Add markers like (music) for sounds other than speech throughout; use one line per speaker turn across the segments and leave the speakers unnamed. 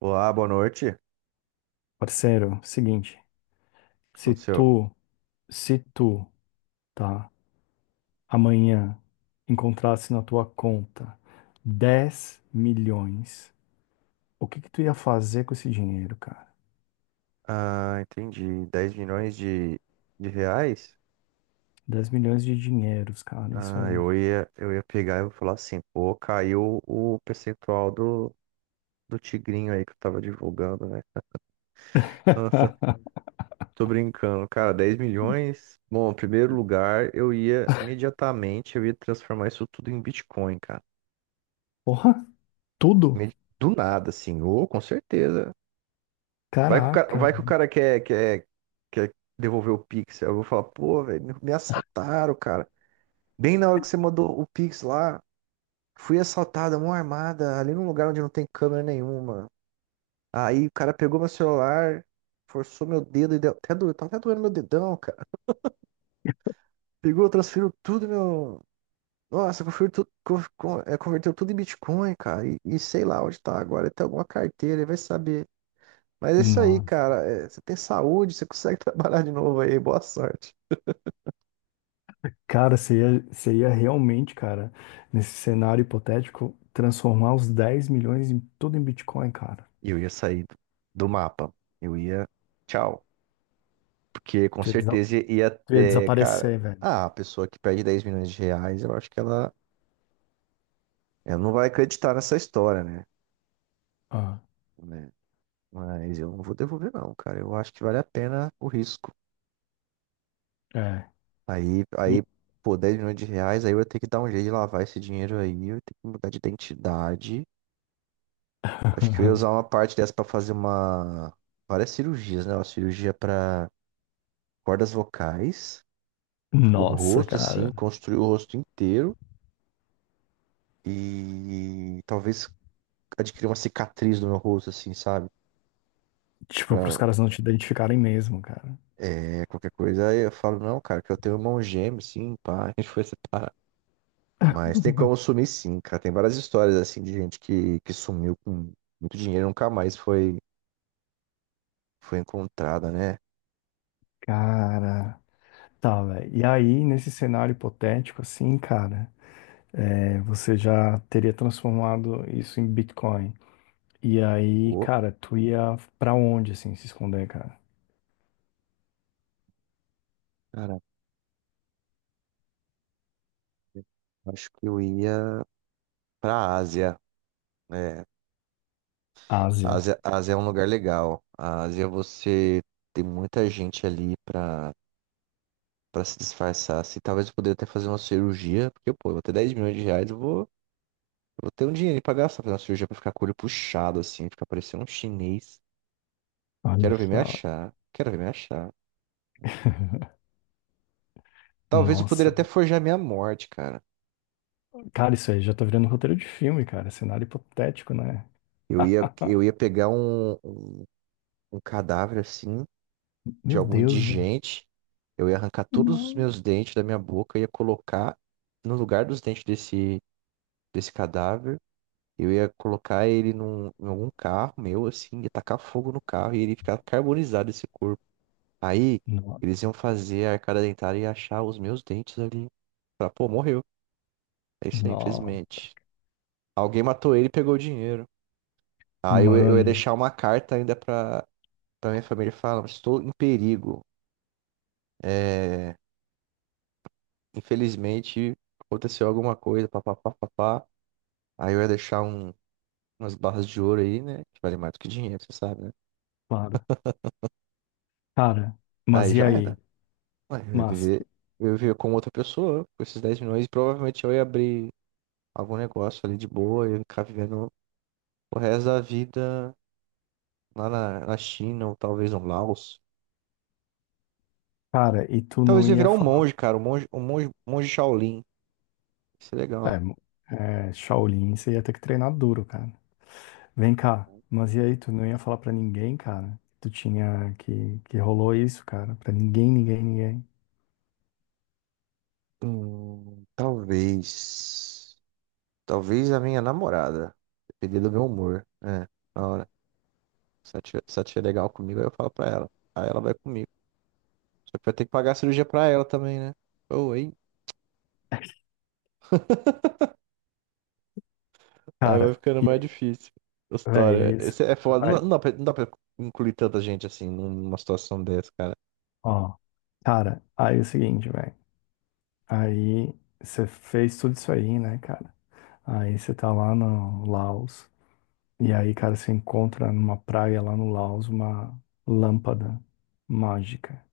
Olá, boa noite. O que
Parceiro, seguinte, se
aconteceu?
tu, se tu, tá, amanhã encontrasse na tua conta 10 milhões, o que que tu ia fazer com esse dinheiro, cara?
Ah, entendi. 10 milhões de reais?
10 milhões de dinheiros, cara, isso
Ah,
aí.
eu ia pegar e vou falar assim, pô, caiu o percentual do tigrinho aí que eu tava divulgando, né? Nossa,
(laughs)
tô brincando. Cara, dez milhões? Bom, em primeiro lugar, eu ia imediatamente, eu ia transformar isso tudo em Bitcoin, cara.
Porra, tudo?
Me- Do nada, assim, ou com certeza. Vai que o cara,
Caraca.
vai que o cara quer devolver o Pix. Aí eu vou falar, pô, velho, me assaltaram, cara. Bem na hora que você mandou o Pix lá, fui assaltada, mão armada, ali num lugar onde não tem câmera nenhuma. Aí o cara pegou meu celular, forçou meu dedo e deu. Até doeu, tá até doendo meu dedão, cara. Pegou, transferiu tudo meu. Nossa, converteu, tudo, converteu tudo em Bitcoin, cara. E sei lá onde tá agora. Ele tem alguma carteira, ele vai saber. Mas é isso aí,
Nossa.
cara. É, você tem saúde, você consegue (laughs) trabalhar de novo aí. Boa sorte.
Cara, você ia realmente, cara, nesse cenário hipotético, transformar os 10 milhões em tudo em Bitcoin, cara.
E eu ia sair do mapa. Eu ia. Tchau. Porque com
Tu ia, desa-
certeza ia
tu ia
ter, cara,
desaparecer, velho.
ah, a pessoa que perde 10 milhões de reais, eu acho que ela não vai acreditar nessa história, né?
Ah,
Né? Mas eu não vou devolver não, cara. Eu acho que vale a pena o risco.
é.
Aí, aí, pô, 10 milhões de reais, aí eu ia ter que dar um jeito de lavar esse dinheiro aí, eu ia ter que mudar de identidade. Acho que eu ia usar uma
(laughs)
parte dessa pra fazer uma várias cirurgias, né? Uma cirurgia pra cordas vocais, o
Nossa,
rosto assim,
cara.
construir o rosto inteiro. E talvez adquirir uma cicatriz no meu rosto, assim, sabe?
Tipo, pros
Pra
caras não te identificarem mesmo, cara.
é, qualquer coisa. Aí eu falo, não, cara, que eu tenho um irmão gêmeo, sim, pá, (laughs) a gente foi separar. Mas tem como sumir, sim, cara. Tem várias histórias, assim, de gente que sumiu com muito dinheiro e nunca mais foi encontrada, né?
Cara. Tá, velho. E aí, nesse cenário hipotético, assim, cara, você já teria transformado isso em Bitcoin. E aí,
Pô,
cara, tu ia pra onde, assim, se esconder, cara?
cara, eu acho que eu ia pra Ásia, né?
Ásia.
A Ásia é um lugar legal. A Ásia, você tem muita gente ali pra se disfarçar. Assim, talvez eu poderia até fazer uma cirurgia, porque, pô, eu vou ter 10 milhões de reais, eu vou ter um dinheiro pra gastar, fazer uma cirurgia pra ficar com o olho puxado, assim, ficar parecendo um chinês.
Olha
Quero ver me
só.
achar. Quero ver me achar.
(laughs)
Talvez eu poderia
Nossa.
até forjar minha morte, cara.
Cara, isso aí já tá virando roteiro de filme, cara. Cenário hipotético, né?
Eu ia
(laughs)
pegar um cadáver, assim,
Meu
de algum
Deus, velho.
indigente. Eu ia arrancar todos os
Não.
meus dentes da minha boca, ia colocar no lugar dos dentes desse cadáver. Eu ia colocar ele num, em algum carro meu, assim, ia tacar fogo no carro e ele ficar carbonizado esse corpo. Aí
Não.
eles iam fazer a arcada dentária e achar os meus dentes ali. Falar, pô, morreu. É isso aí,
Não.
infelizmente. Alguém matou ele e pegou o dinheiro. Eu ia
Mano,
deixar uma carta ainda pra minha família falar, estou em perigo. É, infelizmente aconteceu alguma coisa, papapá, papá. Aí eu ia deixar umas barras de ouro aí, né? Que vale mais do que dinheiro, você sabe, né?
para. Cara, mas
Aí
e
já
aí?
era. Ué, eu ia
Mas,
viver, eu ia viver como outra pessoa, com esses 10 milhões, e provavelmente eu ia abrir algum negócio ali de boa, eu ia ficar vivendo. O resto da vida lá na China, ou talvez no Laos.
cara, e tu não
Talvez eu ia
ia
virar um
falar.
monge, cara. Um monge Shaolin. Isso é legal.
É, mo- é, Shaolin, você ia ter que treinar duro, cara. Vem cá, mas e aí? Tu não ia falar pra ninguém, cara? Tu tinha que rolou isso, cara? Pra ninguém, ninguém, ninguém.
Talvez. Talvez a minha namorada. Depender do meu humor. É, na hora. Se ela tiver legal comigo, aí eu falo pra ela. Aí ela vai comigo. Só que vai ter que pagar a cirurgia pra ela também, né? Ou, hein? (laughs) Aí vai
Cara,
ficando
e
mais
aí,
difícil a
véi,
história.
é isso.
Esse é foda.
Vai,
Não, não dá pra incluir tanta gente assim numa situação dessa, cara.
ó. Cara, aí é o seguinte, velho. Aí você fez tudo isso aí, né, cara? Aí você tá lá no Laos. E aí, cara, você encontra numa praia lá no Laos uma lâmpada mágica.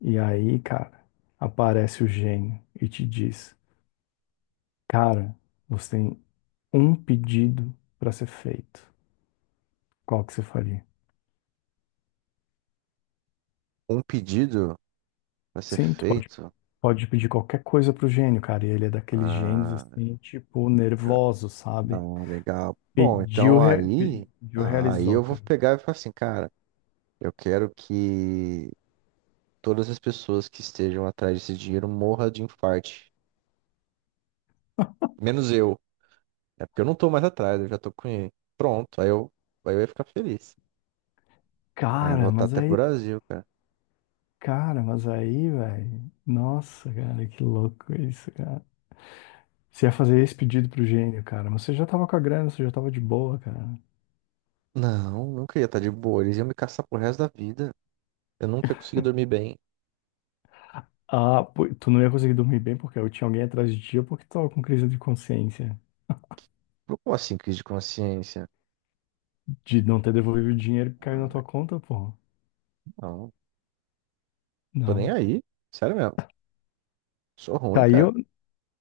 E aí, cara, aparece o gênio e te diz: Cara, você tem um pedido para ser feito. Qual que você faria?
Um pedido. Vai ser
Sim, tu pode,
feito?
pode pedir qualquer coisa pro gênio, cara. E ele é daqueles gênios
Ah,
assim, tipo, nervoso,
Ah,
sabe?
legal. Bom,
Pediu,
então
re-
aí,
pediu,
aí
realizou,
eu vou
cara.
pegar e falar assim, cara, eu quero que todas as pessoas que estejam atrás desse dinheiro morram de infarte. Menos eu. É porque eu não tô mais atrás, eu já tô com ele. Pronto, aí eu ia ficar feliz. Aí eu vou
Cara,
estar
mas
até pro
aí,
Brasil, cara.
cara, mas aí, velho. Nossa, cara, que louco isso, cara. Você ia fazer esse pedido pro gênio, cara. Mas você já tava com a grana, você já tava de boa, cara.
Não, nunca ia estar de boa. Eles iam me caçar pro resto da vida. Eu nunca ia conseguir dormir bem.
Ah, pô, tu não ia conseguir dormir bem porque eu tinha alguém atrás de ti ou porque tu tava com crise de consciência
Como assim, crise de consciência?
de não ter devolvido o dinheiro que caiu na
Ah,
tua conta, pô.
não, tô nem
Não.
aí. Sério mesmo. Sou ruim,
Caiu,
cara.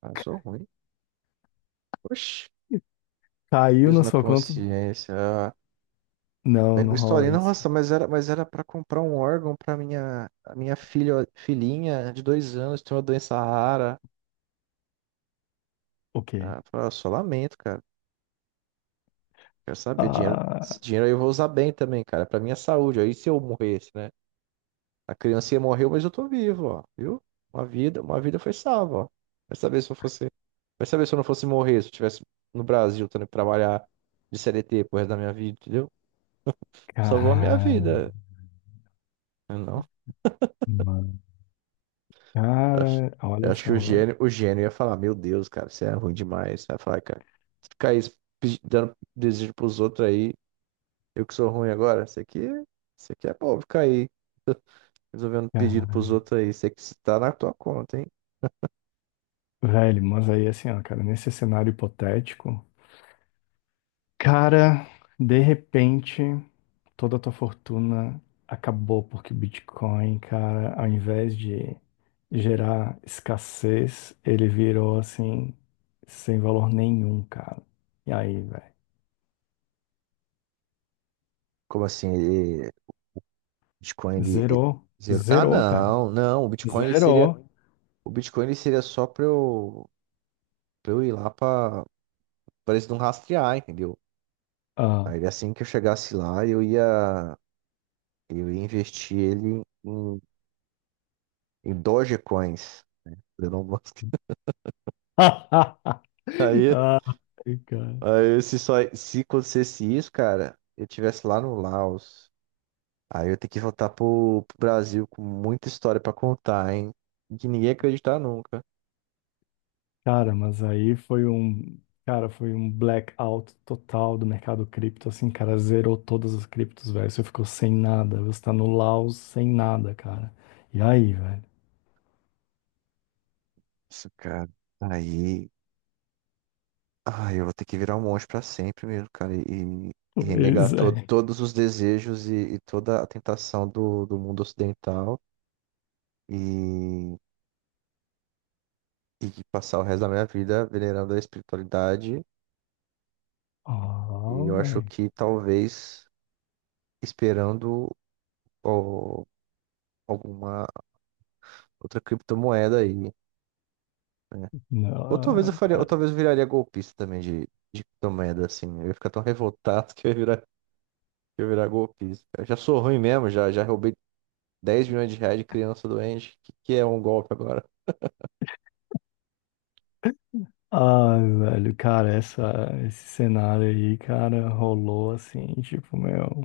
Ah, eu sou ruim. Oxi,
caiu
fiz
na
na
sua conta?
consciência. Ah,
Não,
lembro
não rola
historinha,
isso.
nossa, mas era para comprar um órgão para a minha filha, filhinha de dois anos, tem uma doença rara.
O quê?
Ah, eu falei, "Ah, só lamento, cara. Quero saber, dinheiro, esse
Ah,
dinheiro aí eu vou usar bem também, cara, para minha saúde. Aí se eu morresse, né? A criancinha morreu, mas eu tô vivo, ó, viu? Uma vida foi salva, ó. Vai saber se eu fosse, vai saber se eu não fosse morrer, se eu estivesse no Brasil, tendo que trabalhar de CLT pro resto da minha vida, entendeu? Salvou a minha
cara,
vida. Ah, não.
mano.
Eu acho,
Cara,
eu
olha
acho que
só, velho.
o gênio ia falar, meu Deus, cara, você é ruim demais. Vai falar, cara, se ficar aí dando desejo pros outros aí, eu que sou ruim agora, isso aqui é bom, ficar aí resolvendo pedido pros
Cara,
outros aí, isso aqui tá na tua conta, hein?
velho, mas aí assim, ó, cara, nesse cenário hipotético, cara, de repente. Toda a tua fortuna acabou porque o Bitcoin, cara, ao invés de gerar escassez, ele virou assim, sem valor nenhum, cara. E aí, velho?
Como assim, ele, Bitcoin,
Zerou.
ah,
Zerou, cara.
não, não, o Bitcoin,
Zerou.
o Bitcoin, ele seria só pra eu ir lá pra eles não rastrear, entendeu?
Ah.
Aí assim que eu chegasse lá, eu ia investir ele em Dogecoins. Elon Musk.
(laughs)
(laughs) Aí,
Ai, cara.
se acontecesse isso, cara, eu tivesse lá no Laos. Aí eu ia ter que voltar pro Brasil com muita história pra contar, hein? Que ninguém ia acreditar nunca.
Cara, mas aí foi um, cara, foi um blackout total do mercado cripto, assim, cara, zerou todas as criptos, velho. Você ficou sem nada, você tá no Laos sem nada, cara. E aí, velho?
Isso, cara. Aí. Ai, eu vou ter que virar um monge pra sempre mesmo, cara. E renegar
Pois é.
todos os desejos e toda a tentação do mundo ocidental. E, e passar o resto da minha vida venerando a espiritualidade. E
Oh,
eu acho
velho.
que talvez esperando ó, alguma outra criptomoeda aí, né?
Não,
Ou
cara.
talvez eu viraria golpista também de criptomoeda, assim. Eu ia ficar tão revoltado (laughs) que eu ia virar golpista. Eu já sou ruim mesmo, já roubei 10 milhões de reais de criança doente. Que é um golpe agora?
Ah, velho, cara, esse cenário aí, cara, rolou assim, tipo, meu,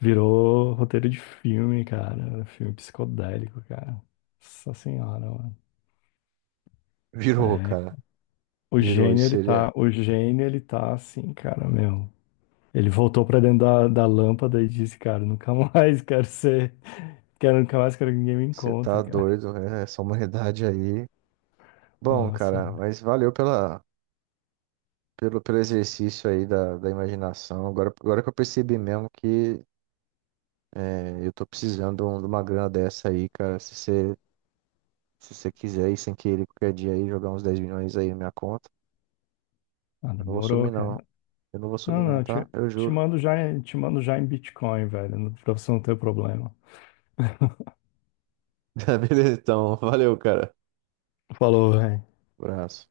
virou roteiro de filme, cara, filme psicodélico, cara. Nossa senhora, mano.
(laughs) Virou,
É,
cara.
O
Virou.
gênio,
Isso
ele
seria.
tá, o gênio, ele tá assim, cara, meu. Ele voltou pra dentro da lâmpada e disse, cara, nunca mais (laughs) quero ser, quero nunca mais quero que ninguém me
Você tá
encontre, cara.
doido, né? Essa humanidade aí. Bom,
Nossa,
cara, mas valeu pelo exercício aí da imaginação. Agora que eu percebi mesmo que é, eu tô precisando de uma grana dessa aí, cara. Se você quiser aí, sem querer, qualquer dia aí, jogar uns 10 milhões aí na minha conta.
ah,
Eu não vou
demorou,
sumir, não.
cara.
Eu não vou
Não,
sumir, não,
não, te,
tá? Eu
te
juro.
mando já, em Bitcoin, velho, pra você não ter problema.
(laughs) Beleza, então. Valeu, cara.
Falou, velho.
Abraço.